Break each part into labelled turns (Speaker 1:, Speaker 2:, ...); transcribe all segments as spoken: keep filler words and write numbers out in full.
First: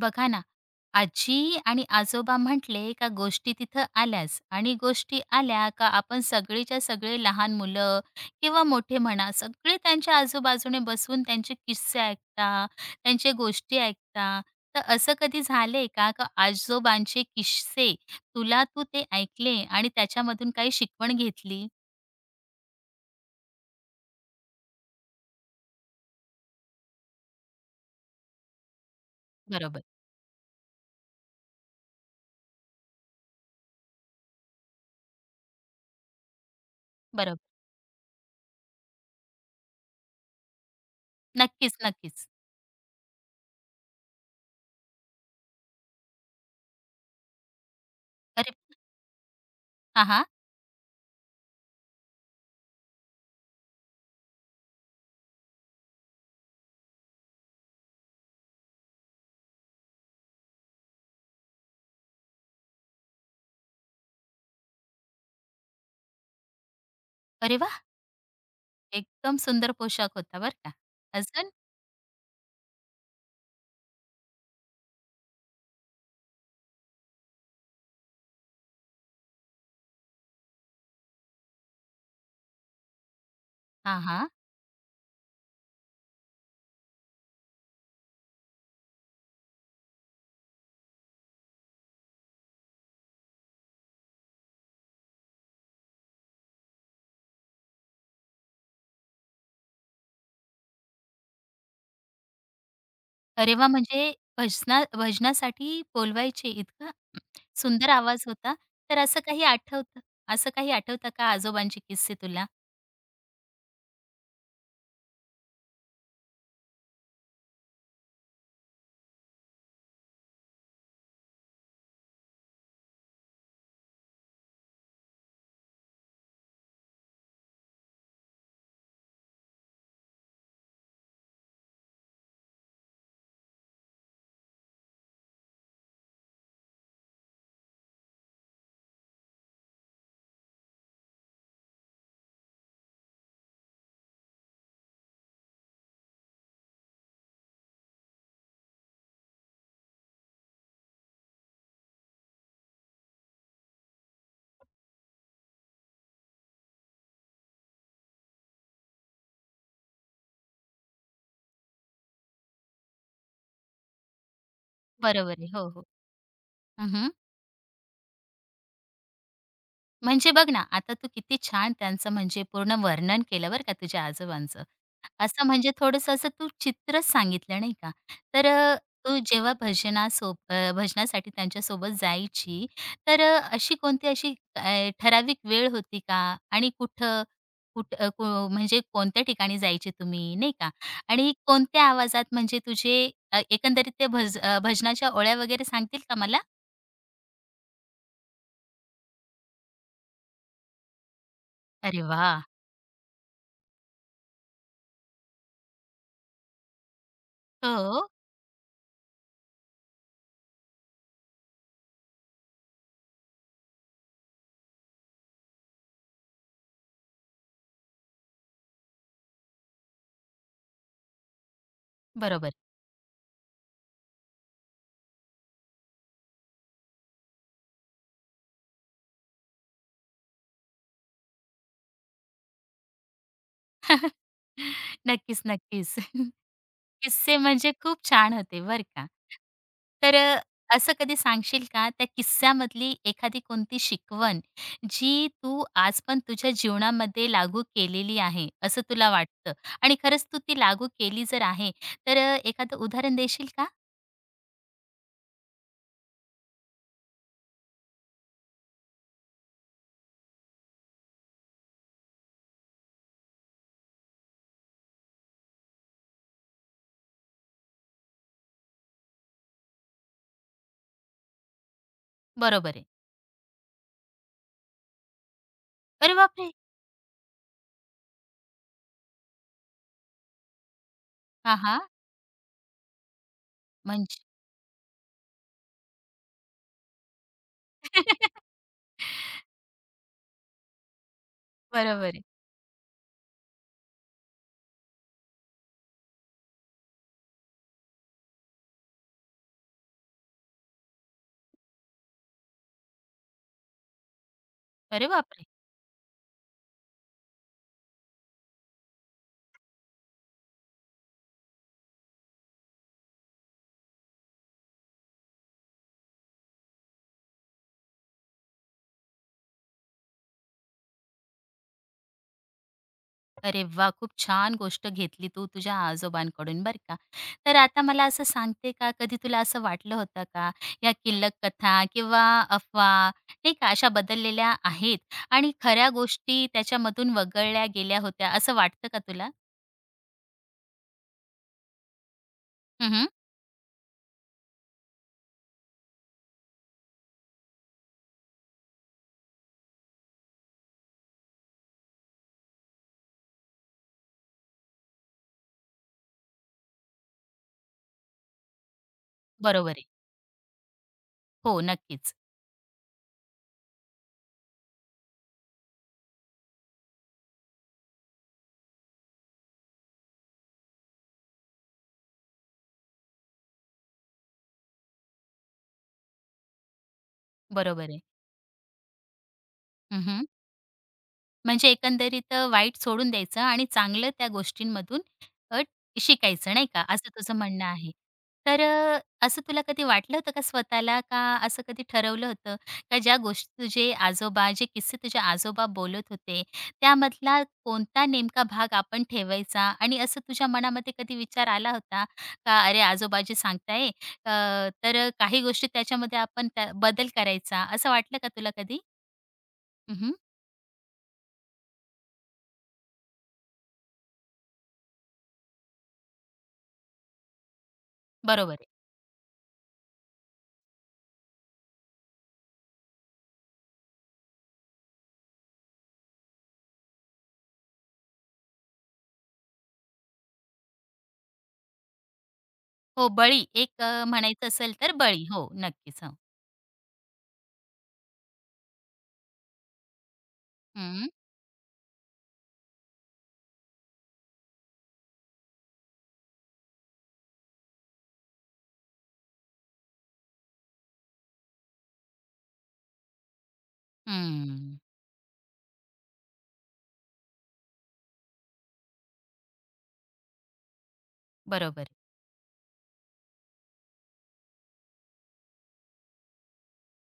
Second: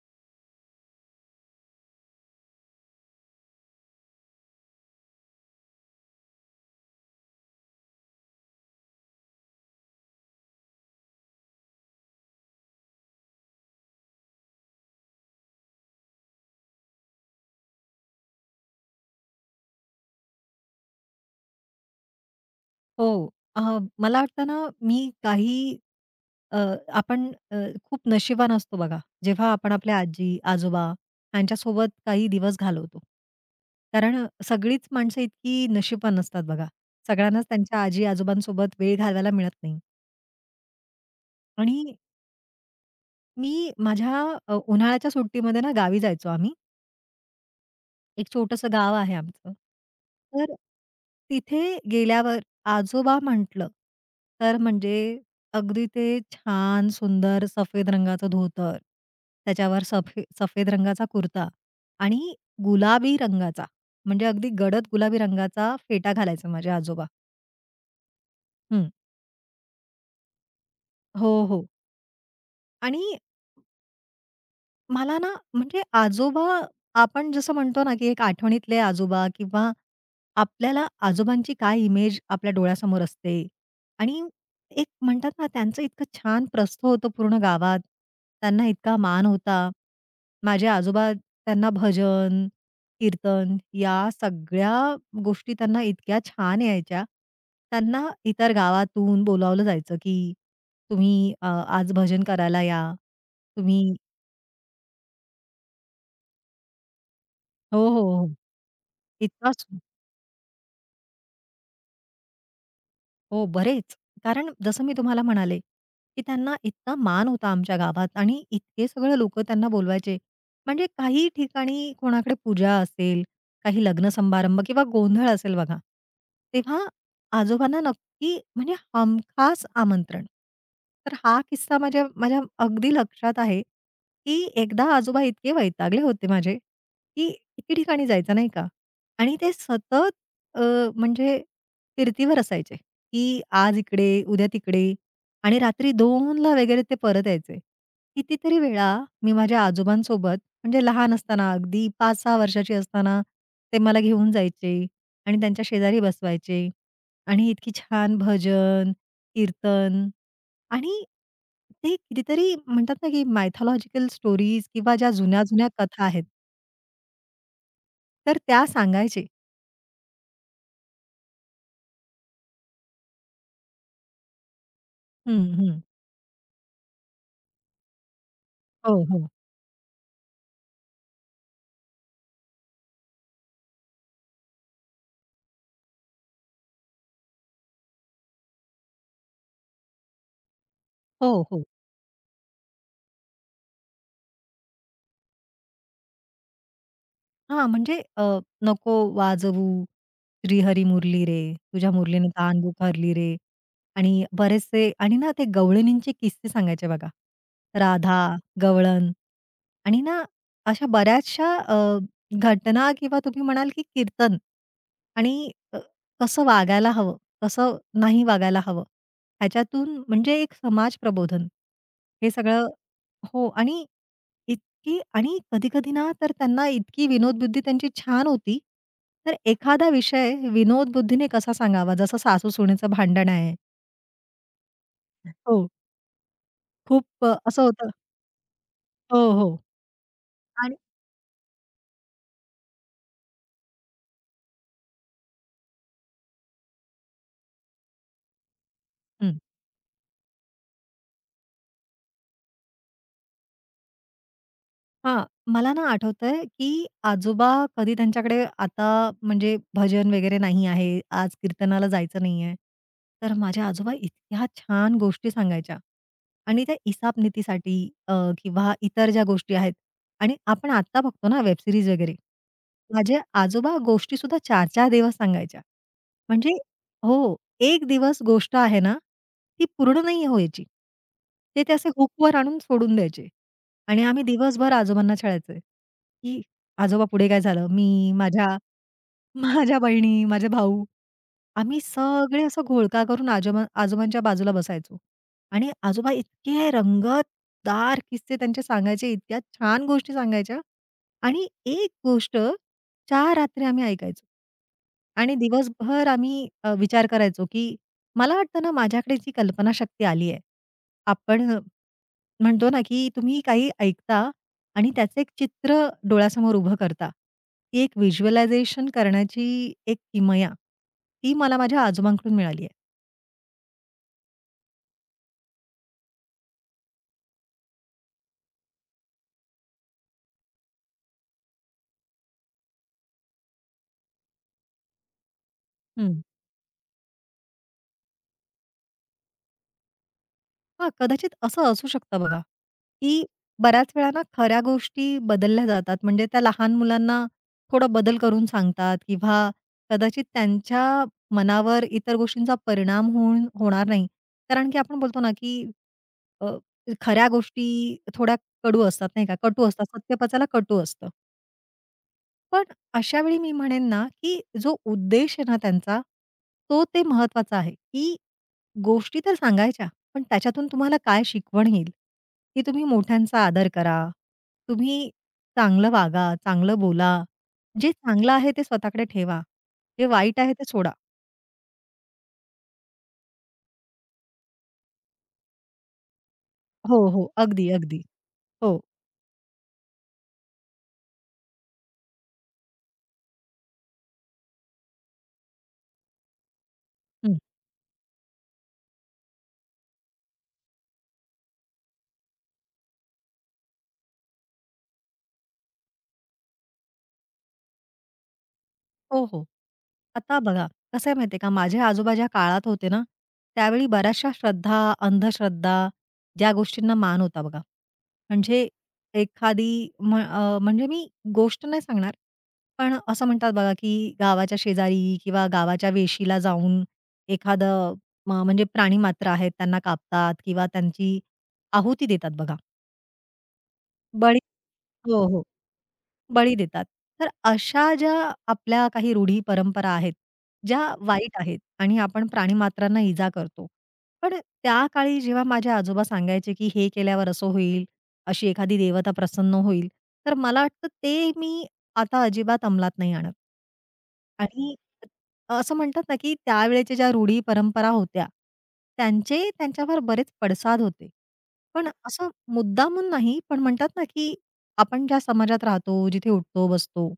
Speaker 1: बघा ना, आजी आणि आजोबा म्हटले का गोष्टी तिथं आल्याच आणि गोष्टी आल्या का आपण सगळीच्या सगळे लहान मुलं किंवा मोठे म्हणा, सगळे त्यांच्या आजूबाजूने बसून त्यांचे किस्से ऐकता, त्यांच्या गोष्टी ऐकता. तर असं कधी झालंय का, का आजोबांचे किस्से तुला तू ते ऐकले आणि त्याच्यामधून काही शिकवण घेतली?
Speaker 2: हो. अ, मला वाटतं ना, मी काही अ, आपण अ, खूप नशिबान असतो बघा, जेव्हा आपण
Speaker 1: बरोबर,
Speaker 2: आपल्या आजी-आजोबा यांच्यासोबत काही दिवस घालवतो. कारण अ, सगळीच माणसं इतकी नशिबान नसतात बघा. सगळ्यांनाच
Speaker 1: बरोबर.
Speaker 2: त्यांच्या आजी-आजोबांसोबत वेळ घालवायला मिळत नाही.
Speaker 1: नक्कीच,
Speaker 2: आणि
Speaker 1: नक्कीच.
Speaker 2: मी माझ्या अ, उन्हाळ्याच्या सुट्टीमध्ये ना गावी जायचो आम्ही. एक
Speaker 1: अरे
Speaker 2: छोटंसं गाव आहे आमचं.
Speaker 1: हां, हां.
Speaker 2: तर तिथे गेल्यावर आजोबा म्हटलं, तर म्हणजे अगदी ते छान सुंदर सफेद रंगाचं धोतर, त्याच्यावर सफे सफेद रंगाचा कुर्ता आणि गुलाबी रंगाचा, म्हणजे अगदी गडद गुलाबी रंगाचा फेटा घालायचा माझे आजोबा.
Speaker 1: अरे वाह!
Speaker 2: हं.
Speaker 1: एकदम सुंदर पोशाख होता बरं का.
Speaker 2: हो,
Speaker 1: अजून?
Speaker 2: हो. आणि मला ना म्हणजे आजोबा आपण जसं म्हणतो ना, की एक आठवणीतले आजोबा किंवा आपल्याला आजोबांची काय इमेज आपल्या डोळ्यासमोर असते
Speaker 1: हां,
Speaker 2: आणि
Speaker 1: हां.
Speaker 2: एक म्हणतात ना, त्यांचं इतकं छान प्रस्थ होतं पूर्ण गावात. त्यांना इतका मान होता. माझे आजोबा त्यांना भजन, कीर्तन या सगळ्या गोष्टी त्यांना इतक्या छान यायच्या. त्यांना इतर गावातून बोलावलं जायचं, की तुम्ही अ, आज भजन करायला या.
Speaker 1: अरे वाह!
Speaker 2: तुम्ही
Speaker 1: म्हणजे भजना भजनासाठी बोलवायचे इतका
Speaker 2: हो,
Speaker 1: सुंदर
Speaker 2: हो,
Speaker 1: आवाज
Speaker 2: हो.
Speaker 1: होता. तर असं काही
Speaker 2: इतका सु
Speaker 1: आठवतं असं काही आठवतं का आजोबांचे किस्से तुला?
Speaker 2: हो, बरेच. कारण जसं मी तुम्हाला म्हणाले, की त्यांना इतका मान होता आमच्या गावात आणि इतके सगळे लोकं त्यांना बोलवायचे. म्हणजे काही ठिकाणी कोणाकडे पूजा असेल, काही लग्न समारंभ किंवा गोंधळ असेल बघा, तेव्हा आजोबांना नक्की म्हणजे हमखास आमंत्रण. तर हा किस्सा माझ्या माझ्या अगदी लक्षात आहे, की एकदा आजोबा इतके वैतागले होते माझे, की एके ठिकाणी जायचं नाही का आणि ते सतत अ, म्हणजे फिरतीवर असायचे. की आज इकडे, उद्या तिकडे आणि रात्री दोनला वगैरे ते परत यायचे. कितीतरी वेळा मी माझ्या आजोबांसोबत म्हणजे लहान असताना अगदी पाच सहा वर्षाची असताना ते मला घेऊन जायचे आणि त्यांच्या शेजारी बसवायचे आणि इतकी छान भजन, कीर्तन आणि ते कितीतरी म्हणतात ना, की मायथॉलॉजिकल स्टोरीज किंवा ज्या
Speaker 1: बरोबर आहे.
Speaker 2: जुन्या-जुन्या
Speaker 1: हो, हो.
Speaker 2: कथा आहेत,
Speaker 1: हं,
Speaker 2: तर त्या सांगायचे.
Speaker 1: म्हणजे बघ ना, आता तू किती छान त्यांचं म्हणजे पूर्ण वर्णन केलं बरं का तुझ्या आजोबांचं.
Speaker 2: हं,
Speaker 1: असं म्हणजे
Speaker 2: हं.
Speaker 1: थोडंसं असं तू चित्रच सांगितलं नाही का. तर अ,
Speaker 2: हो,
Speaker 1: तू
Speaker 2: हो.
Speaker 1: जेव्हा भजनासोब अ, भजनासाठी त्यांच्यासोबत जायची, तर अ, अशी कोणती अशी अ, ठराविक वेळ होती का? आणि कुठं, कुठ अ, को म्हणजे कोणत्या ठिकाणी जायचे तुम्ही नाही का? आणि
Speaker 2: हो, हो.
Speaker 1: कोणत्या आवाजात म्हणजे तुझे अ, एकंदरीत ते भज अ, भजनाच्या ओळ्या वगैरे सांगतील का मला?
Speaker 2: हां, म्हणजे अ, नको वाजवू श्रीहरी मुरली रे, तुझ्या
Speaker 1: अरे
Speaker 2: मुरलीने
Speaker 1: वाह!
Speaker 2: तान बुखारली रे आणि बरेचसे आणि ना ते गवळणींचे किस्से सांगायचे बघा.
Speaker 1: हो,
Speaker 2: राधा, गवळण आणि ना अशा बऱ्याचशा अ, घटना किंवा तुम्ही म्हणाल की कीर्तन आणि अ, कसं वागायला हवं, कसं नाही वागायला हवं. ह्याच्यातून म्हणजे एक समाज प्रबोधन हे
Speaker 1: बरोबर.
Speaker 2: सगळं हो आणि इतकी आणि कधी-कधी ना, तर त्यांना इतकी विनोद बुद्धी त्यांची छान होती, तर एखादा विषय विनोदबुद्धीने कसा सांगावा, जसं सासू-सुनेचं भांडण आहे.
Speaker 1: नक्कीच,
Speaker 2: हो,
Speaker 1: नक्कीच.
Speaker 2: खूप अ,
Speaker 1: किस्से
Speaker 2: असं
Speaker 1: म्हणजे
Speaker 2: होतं.
Speaker 1: खूप छान होते बर का.
Speaker 2: हो, हो
Speaker 1: तर अ,
Speaker 2: आणि
Speaker 1: असं कधी सांगशील का त्या किस्स्यामधली एखादी कोणती शिकवण, जी तू आज पण तुझ्या जीवनामध्ये लागू केलेली आहे, असं तुला वाटतं आणि खरंच तू ती लागू केली जर आहे, तर अ, एखादं उदाहरण देशील का?
Speaker 2: हां, मला ना आठवतंय, की आजोबा कधी त्यांच्याकडे आता म्हणजे भजन वगैरे नाही आहे, आज कीर्तनाला जायचं नाहीये. तर माझ्या आजोबा इतक्या छान गोष्टी सांगायच्या आणि त्या इसापनीतीसाठी अ, किंवा इतर ज्या गोष्टी आहेत आणि आपण आत्ता बघतो ना वेब सीरीज वगैरे.
Speaker 1: बरोबर आहे.
Speaker 2: माझे आजोबा गोष्टीसुद्धा चार चार दिवस सांगायच्या.
Speaker 1: अरे बापरे!
Speaker 2: म्हणजे हो, एक दिवस गोष्ट आहे ना, ती पूर्ण नाही व्हायची.
Speaker 1: हां,
Speaker 2: ते ते
Speaker 1: हां.
Speaker 2: असे हुकवर आणून सोडून द्यायचे. आणि
Speaker 1: म्हणजे
Speaker 2: आम्ही दिवसभर आजोबांना छळायचोय, की आजोबा पुढे काय झालं? मी, माझ्या माझ्या बहिणी, माझे भाऊ आम्ही
Speaker 1: बरोबर आहे.
Speaker 2: सगळे असं घोळका करून आजोबा आजोबांच्या बाजूला बसायचो. आणि आजोबा इतके रंगतदार किस्से त्यांचे सांगायचे, इतक्या छान गोष्टी सांगायच्या आणि एक गोष्ट चार रात्री आम्ही ऐकायचो.
Speaker 1: अरे
Speaker 2: आणि
Speaker 1: बापरे!
Speaker 2: दिवसभर आम्ही अ, विचार करायचो, की मला वाटतं ना माझ्याकडे जी कल्पनाशक्ती आली आहे. आपण म्हणतो ना, की तुम्ही काही ऐकता आणि त्याचं एक चित्र डोळ्यासमोर उभं करता. ती एक व्हिज्युअलायझेशन करण्याची एक किमया, ती मला माझ्या आजोबांकडून मिळाली आहे.
Speaker 1: अरे वाह! खूप छान गोष्ट घेतली तू तुझ्या आजोबांकडून बरं का. तर आता मला असं सांगते का कधी तुला असं वाटलं होतं का, या किल्लक कथा किंवा अफवा नाही का अशा बदललेल्या आहेत आणि खऱ्या
Speaker 2: हं.
Speaker 1: गोष्टी त्याच्यामधून वगळल्या गेल्या होत्या असं वाटतं का तुला?
Speaker 2: हां, कदाचित असं असू शकतं बघा,
Speaker 1: हं,
Speaker 2: की बऱ्याच वेळा ना खऱ्या गोष्टी बदलल्या जातात. म्हणजे त्या लहान मुलांना थोडा बदल करून सांगतात किंवा कदाचित त्यांच्या मनावर इतर गोष्टींचा परिणाम होऊन होणार नाही. कारण की आपण बोलतो ना, की अ, खऱ्या गोष्टी थोड्या कडू असतात नाही का, कटू
Speaker 1: बरोबर
Speaker 2: असतात.
Speaker 1: आहे.
Speaker 2: सत्य पचायला कटू असतं.
Speaker 1: हो, नक्कीच.
Speaker 2: पण अशा वेळी मी म्हणेन ना, की जो उद्देश आहे ना त्यांचा, तो ते महत्वाचा आहे, की गोष्टी तर सांगायच्या, पण त्याच्यातून तुम्हाला काय शिकवण येईल, की तुम्ही मोठ्यांचा आदर करा, तुम्ही चांगलं वागा, चांगलं बोला. जे
Speaker 1: बरोबर आहे.
Speaker 2: चांगलं आहे ते स्वतःकडे ठेवा. जे
Speaker 1: हं,
Speaker 2: वाईट आहे ते सोडा.
Speaker 1: म्हणजे एकंदरीत अ, वाईट सोडून द्यायचं आणि चांगलं त्या गोष्टींमधून अ, शिकायचं नाही का,
Speaker 2: हो,
Speaker 1: असं
Speaker 2: हो.
Speaker 1: तुझं म्हणणं
Speaker 2: अगदी,
Speaker 1: आहे.
Speaker 2: अगदी.
Speaker 1: तर
Speaker 2: हो.
Speaker 1: अ, असं तुला कधी वाटलं होतं का स्वतःला का असं कधी ठरवलं होतं का ज्या गोष्टी तुझे आजोबा जे किस्से तुझे आजोबा बोलत होते, त्यामधला कोणता नेमका भाग आपण ठेवायचा आणि असं तुझ्या मनामध्ये कधी विचार आला होता का "अरे आजोबा जे सांगताय अ, तर काही गोष्टी त्याच्यामध्ये आपण त्या बदल करायचा." असं वाटलं का तुला कधी?
Speaker 2: हो, हो.
Speaker 1: हं,
Speaker 2: आता बघा, कसं आहे माहिती आहे का, माझे आजोबा ज्या काळात होते ना, त्यावेळी बऱ्याचशा श्रद्धा, अंधश्रद्धा ज्या गोष्टींना मान होता बघा.
Speaker 1: बरोबर
Speaker 2: म्हणजे एखादी म अ, म्हणजे मी गोष्ट नाही सांगणार, पण असं म्हणतात बघा, की गावाच्या शेजारी किंवा गावाच्या वेशीला जाऊन एखादं म म्हणजे प्राणीमात्र आहेत त्यांना कापतात किंवा त्यांची आहुती देतात बघा.
Speaker 1: हो, बळी एक अ,
Speaker 2: बळी
Speaker 1: म्हणायचं असेल तर
Speaker 2: हो,
Speaker 1: बळी.
Speaker 2: हो.
Speaker 1: हो, नक्कीच. हो.
Speaker 2: बळी देतात. तर अशा ज्या आपल्या काही रूढी, परंपरा आहेत, ज्या
Speaker 1: हं,
Speaker 2: वाईट आहेत आणि आपण प्राणीमात्रांना इजा करतो. पण त्या काळी जेव्हा माझे आजोबा सांगायचे, की हे केल्यावर असं होईल, अशी एखादी देवता प्रसन्न होईल, तर मला वाटतं ते मी आता अजिबात अंमलात नाही आणत. आणि
Speaker 1: हं.
Speaker 2: असं म्हणतात ना, की त्यावेळेच्या ज्या रूढी, परंपरा होत्या, त्यांचे त्यांच्यावर बरेच पडसाद होते.
Speaker 1: बरोबर
Speaker 2: पण
Speaker 1: आहे.
Speaker 2: असं मुद्दामून नाही, पण म्हणतात ना, की आपण ज्या समाजात राहतो, जिथे उठतो, बसतो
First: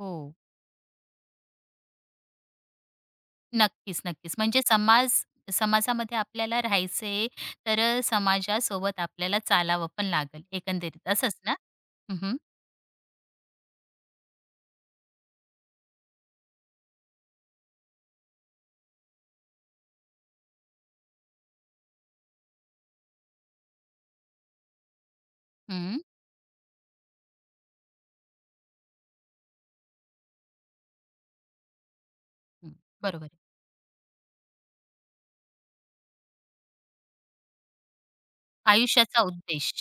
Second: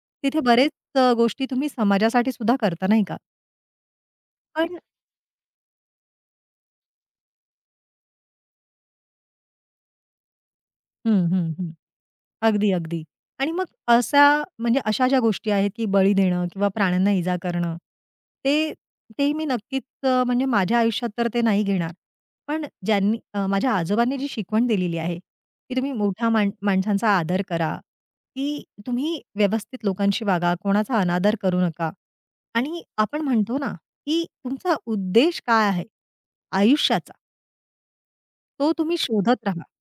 Speaker 1: हो,
Speaker 2: तिथे बरेच अ, गोष्टी तुम्ही समाजासाठी सुद्धा करता, नाही का?
Speaker 1: नक्कीच, नक्कीच. म्हणजे
Speaker 2: पण
Speaker 1: समाज समाजामध्ये आपल्याला राहायचंय, तर अ, समाजासोबत आपल्याला चालावं पण लागेल एकंदरीत
Speaker 2: हं,
Speaker 1: असंच
Speaker 2: हं,
Speaker 1: ना?
Speaker 2: हं,
Speaker 1: हं, हं.
Speaker 2: अगदी, अगदी. आणि मग असा म्हणजे अशा ज्या गोष्टी आहेत, की बळी देणं किंवा प्राण्यांना इजा करणं, ते ते मी नक्कीच अ, म्हणजे माझ्या आयुष्यात तर ते नाही घेणार. पण ज्यांनी अ, माझ्या आजोबांनी जी शिकवण दिलेली आहे, की तुम्ही
Speaker 1: हं,
Speaker 2: मोठ्या माण माणसांचा आदर करा, की तुम्ही व्यवस्थित लोकांशी वागा, कोणाचा अनादर करू नका. आणि आपण
Speaker 1: बरोबर
Speaker 2: म्हणतो ना, की तुमचा उद्देश काय आहे आयुष्याचा, तो तुम्ही
Speaker 1: आयुष्याचा
Speaker 2: शोधत राहा.
Speaker 1: उद्देश.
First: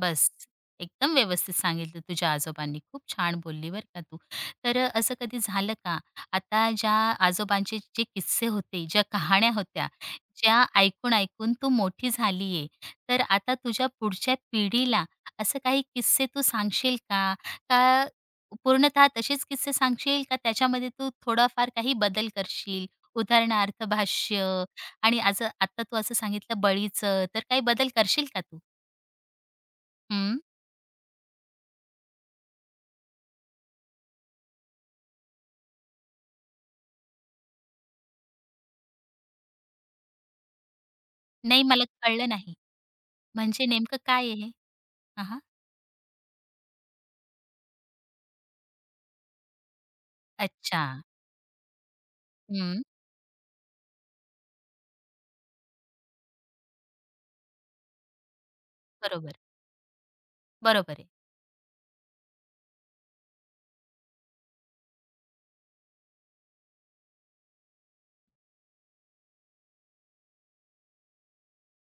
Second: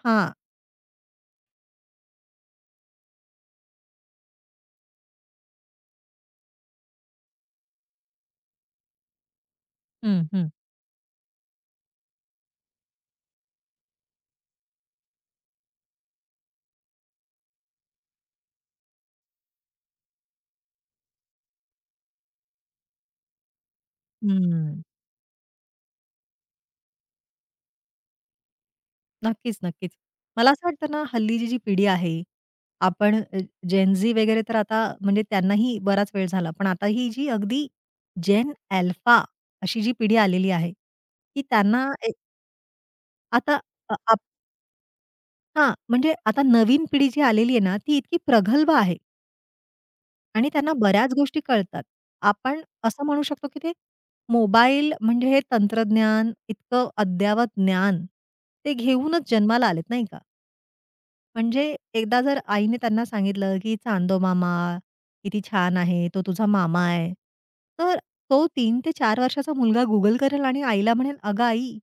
Speaker 1: बस.
Speaker 2: हां.
Speaker 1: एकदम व्यवस्थित सांगितलं तुझ्या आजोबांनी. खूप छान बोलली बरं का तू. तर अ, असं कधी झालं का? आता ज्या आजोबांचे जे किस्से होते, ज्या कहाण्या होत्या,
Speaker 2: हं, हं.
Speaker 1: ज्या ऐकून-ऐकून तू मोठी झाली आहे, तर आता तुझ्या पुढच्या पिढीला असं काही किस्से तू सांगशील का? का पूर्णतः तसेच किस्से सांगशील का त्याच्यामध्ये तू थोडाफार काही बदल करशील? उदाहरणार्थ भाष्य
Speaker 2: हं.
Speaker 1: आणि आज आता तू असं सांगितलं बळीचं, तर काही बदल करशील का तू?
Speaker 2: नक्कीच, नक्कीच.
Speaker 1: हं.
Speaker 2: मला असं वाटतं ना, हल्लीची जी पिढी आहे, आपण अ, जेन झी वगैरे तर आता म्हणजे त्यांनाही बराच वेळ झाला. पण आता ही जी अगदी जेन अल्फा अशी जी पिढी आलेली आहे, की
Speaker 1: नाही मला
Speaker 2: त्यांना ए
Speaker 1: कळलं नाही.
Speaker 2: आता
Speaker 1: म्हणजे
Speaker 2: अ,
Speaker 1: नेमकं
Speaker 2: आप
Speaker 1: काय आहे हे? हां, हां.
Speaker 2: हां, म्हणजे आता नवीन पिढी जी आलेली आहे ना, ती इतकी प्रगल्भ आहे आणि त्यांना
Speaker 1: अच्छा.
Speaker 2: बऱ्याच गोष्टी कळतात. आपण
Speaker 1: हं.
Speaker 2: असं म्हणू शकतो, की ते मोबाईल म्हणजे हे तंत्रज्ञान, इतकं अद्ययावत ज्ञान ते घेऊनच
Speaker 1: बरोबर.
Speaker 2: जन्माला आलेत, नाही का?
Speaker 1: बरोबर आहे.
Speaker 2: म्हणजे एकदा जर आईने त्यांना सांगितलं, की "चांदो मामा किती छान आहे, तो तुझा मामा आहे." तर तो तीन ते चार वर्षाचा मुलगा Google करेल आणि आईला म्हणेल, "अगं आई,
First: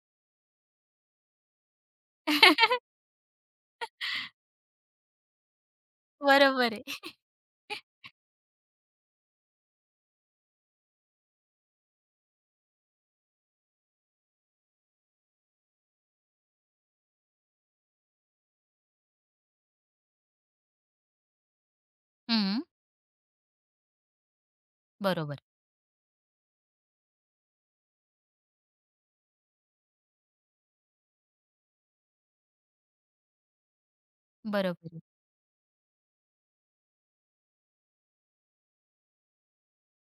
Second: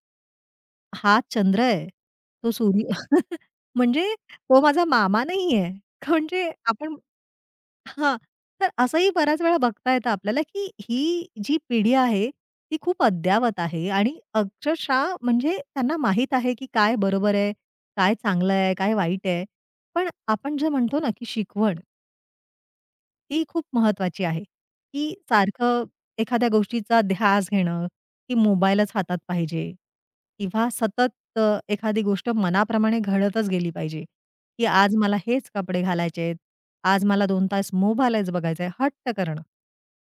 Speaker 2: हा चंद्र आहे. तो सूर्य म्हणजे तो माझा मामा नाहीये. म्हणजे
Speaker 1: बरोबर आहे.
Speaker 2: आपण हां. तर असंही बऱ्याच वेळा बघता येतं आपल्याला, की ही जी पिढी आहे, ती खूप अद्यावत आहे आणि अक्षरशः म्हणजे त्यांना माहीत आहे, की काय बरोबर आहे, काय चांगलं आहे, काय वाईट आहे. पण आपण जे म्हणतो ना, की शिकवण
Speaker 1: हं.
Speaker 2: ती खूप महत्वाची आहे, की
Speaker 1: बरोबर.
Speaker 2: सारखं एखाद्या गोष्टीचा ध्यास घेणं, की मोबाईलच हातात पाहिजे किंवा सतत अ, एखादी गोष्ट मनाप्रमाणे घडतच गेली पाहिजे, की आज
Speaker 1: बरोबर.
Speaker 2: मला हेच कपडे घालायचे आहेत, आज मला दोन तास मोबाईलच बघायचा आहे, हट्ट करणं.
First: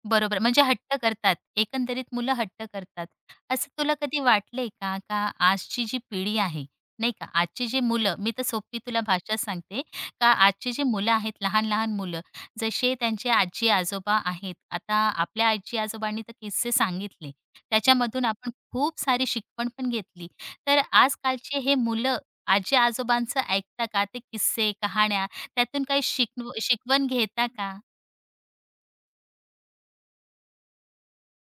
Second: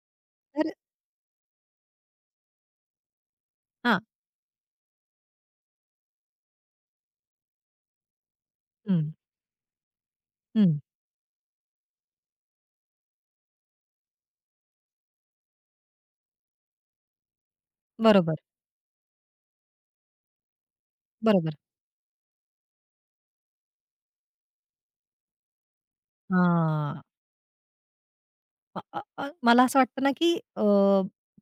Speaker 1: बरोबर. म्हणजे
Speaker 2: तर
Speaker 1: हट्ट करतात. एकंदरीत मुलं हट्ट करतात. असं तुला
Speaker 2: हां.
Speaker 1: कधी वाटलंय का, का आजची जी पिढी आहे, नाही का, आजची जी मुलं मी तर सोपी तुला
Speaker 2: हं,
Speaker 1: भाषा सांगते, का आजची
Speaker 2: हं.
Speaker 1: जी मुलं आहेत, लहान-लहान मुलं, जसे त्यांचे आजी-आजोबा आहेत. आता आपल्या आजी-आजोबांनी तर किस्से सांगितले. त्याच्यामधून
Speaker 2: बरोबर,
Speaker 1: आपण खूप सारी शिकवण पण घेतली. तर
Speaker 2: बरोबर.
Speaker 1: आजकालचे हे मुलं आजी-आजोबांचं ऐकता का? ते किस्से, कहाण्या त्यातून काही शिकव
Speaker 2: हां.
Speaker 1: शिकवण घेता का?
Speaker 2: अ, अ, अ, मला असं वाटतं ना, की अ,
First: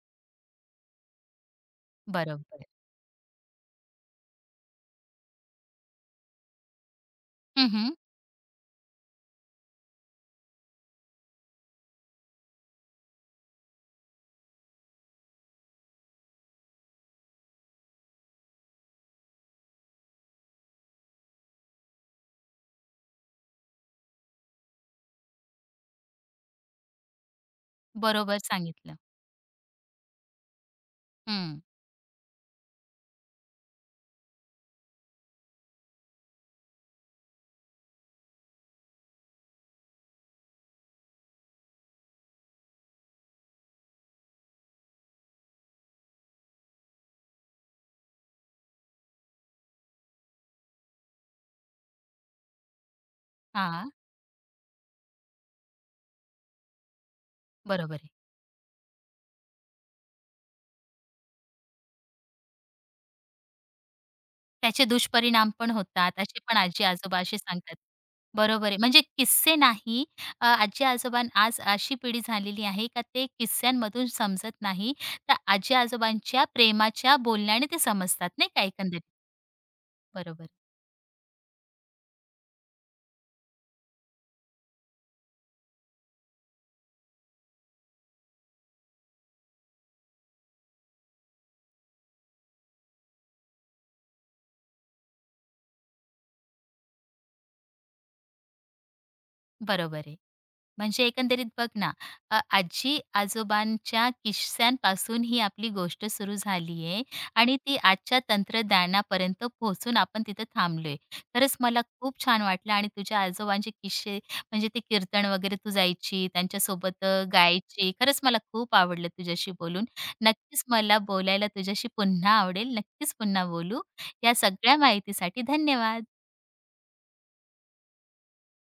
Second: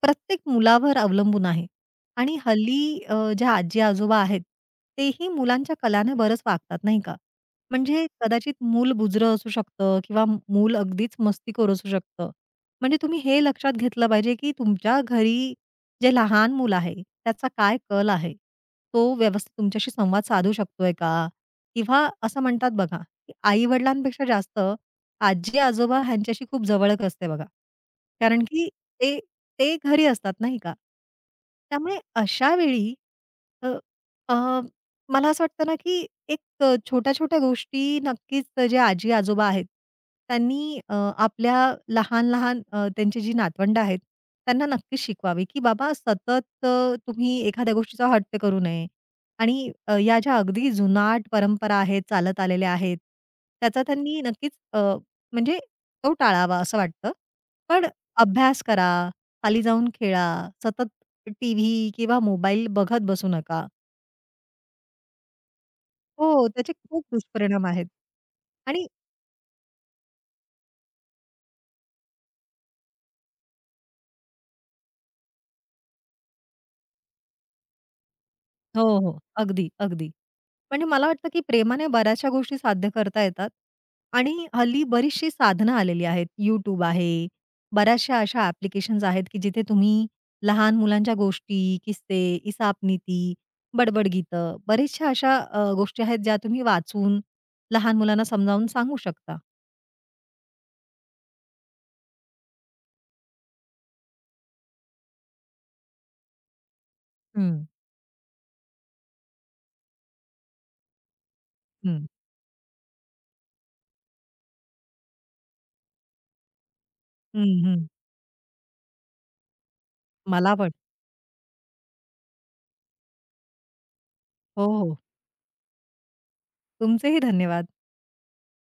Speaker 2: प्रत्येक मुलावर अवलंबून आहे आणि
Speaker 1: बरोबर.
Speaker 2: हल्ली अ, ज्या आजी-आजोबा आहेत, तेही मुलांच्या कलाने बरंच वागतात, नाही का?
Speaker 1: हं,
Speaker 2: म्हणजे कदाचित मूल बुजरं असू शकतं किंवा मूल अगदीच मस्तीखोर असू शकतं. म्हणजे तुम्ही हे लक्षात घेतलं पाहिजे, की तुमच्या घरी जे लहान मूल आहे, त्याचा काय कल आहे? तो व्यवस्थित तुमच्याशी संवाद साधू शकतोय का? किंवा असं म्हणतात बघा, की आई-वडिलांपेक्षा जास्त आजी-आजोबा ह्यांच्याशी खूप जवळक असते बघा.
Speaker 1: बरोबर
Speaker 2: कारण की
Speaker 1: सांगितलं.
Speaker 2: ते ते घरी असतात नाही का?
Speaker 1: हं.
Speaker 2: त्यामुळे अशा वेळी अ, अ, मला असं वाटतं ना, की एक अ, छोट्या-छोट्या गोष्टी नक्कीच जे आजी-आजोबा आहेत, त्यांनी अ, आपल्या लहान-लहान अ, त्यांची जी नातवंड आहेत, त्यांना नक्कीच शिकवावी, की बाबा सतत अ, तुम्ही एखाद्या गोष्टीचा हट्ट करू नये आणि अ, या ज्या अगदी जुनाट परंपरा आहेत, चालत आलेल्या आहेत, त्याचा
Speaker 1: हां,
Speaker 2: त्यांनी नक्कीच म्हणजे तो टाळावा असं वाटतं. पण
Speaker 1: बरोबर आहे.
Speaker 2: अभ्यास करा, खाली जाऊन खेळा, सतत टीव्ही किंवा मोबाईल बघत बसू नका.
Speaker 1: त्याचे दुष्परिणाम पण होतात, असे
Speaker 2: हो,
Speaker 1: पण
Speaker 2: त्याचे खूप
Speaker 1: आजी-आजोबा असे
Speaker 2: दुष्परिणाम
Speaker 1: सांगतात.
Speaker 2: आहेत.
Speaker 1: बरोबर आहे.
Speaker 2: आणि
Speaker 1: म्हणजे किस्से नाही अ, आजी-आजोबा आज अशी पिढी झालेली आहे का ते किस्स्यांमधून समजत नाही, तर आजी-आजोबांच्या प्रेमाच्या बोलण्याने ते समजतात नाही का
Speaker 2: हो,
Speaker 1: एकंदरीत.
Speaker 2: हो. अगदी, अगदी.
Speaker 1: बरोबर,
Speaker 2: म्हणजे मला वाटतं, की प्रेमाने बऱ्याचशा गोष्टी साध्य करता येतात आणि हल्ली बरीचशी साधनं आलेली आहेत. YouTube आहे, बऱ्याचशा अशा ॲप्लिकेशन्स आहेत, की जिथे तुम्ही लहान मुलांच्या गोष्टी, किस्से, इसापनीती, बडबड गीतं, अशा अ, गोष्टी आहेत, ज्या तुम्ही वाचून लहान मुलांना समजावून सांगू शकता.
Speaker 1: बरोबर आहे. म्हणजे एकंदरीत बघ ना, अ, आजी-आजोबांच्या किस्स्यांपासून ही आपली गोष्ट सुरू झाली आहे आणि
Speaker 2: हं,
Speaker 1: ती आजच्या तंत्रज्ञानापर्यंत पोहोचून आपण तिथं थांबलोय. खरंच मला
Speaker 2: हं.
Speaker 1: खूप छान वाटलं आणि तुझ्या आजोबांचे किस्से म्हणजे ते कीर्तन वगैरे तू जायची, त्यांच्यासोबत अ,
Speaker 2: हं, हं.
Speaker 1: गायची. खरंच मला खूप आवडलं तुझ्याशी बोलून.
Speaker 2: मला
Speaker 1: नक्कीच
Speaker 2: पण.
Speaker 1: मला बोलायला तुझ्याशी पुन्हा आवडेल. नक्कीच पुन्हा बोलू. या
Speaker 2: हो,
Speaker 1: सगळ्या
Speaker 2: हो.
Speaker 1: माहितीसाठी धन्यवाद.
Speaker 2: तुमचेही धन्यवाद.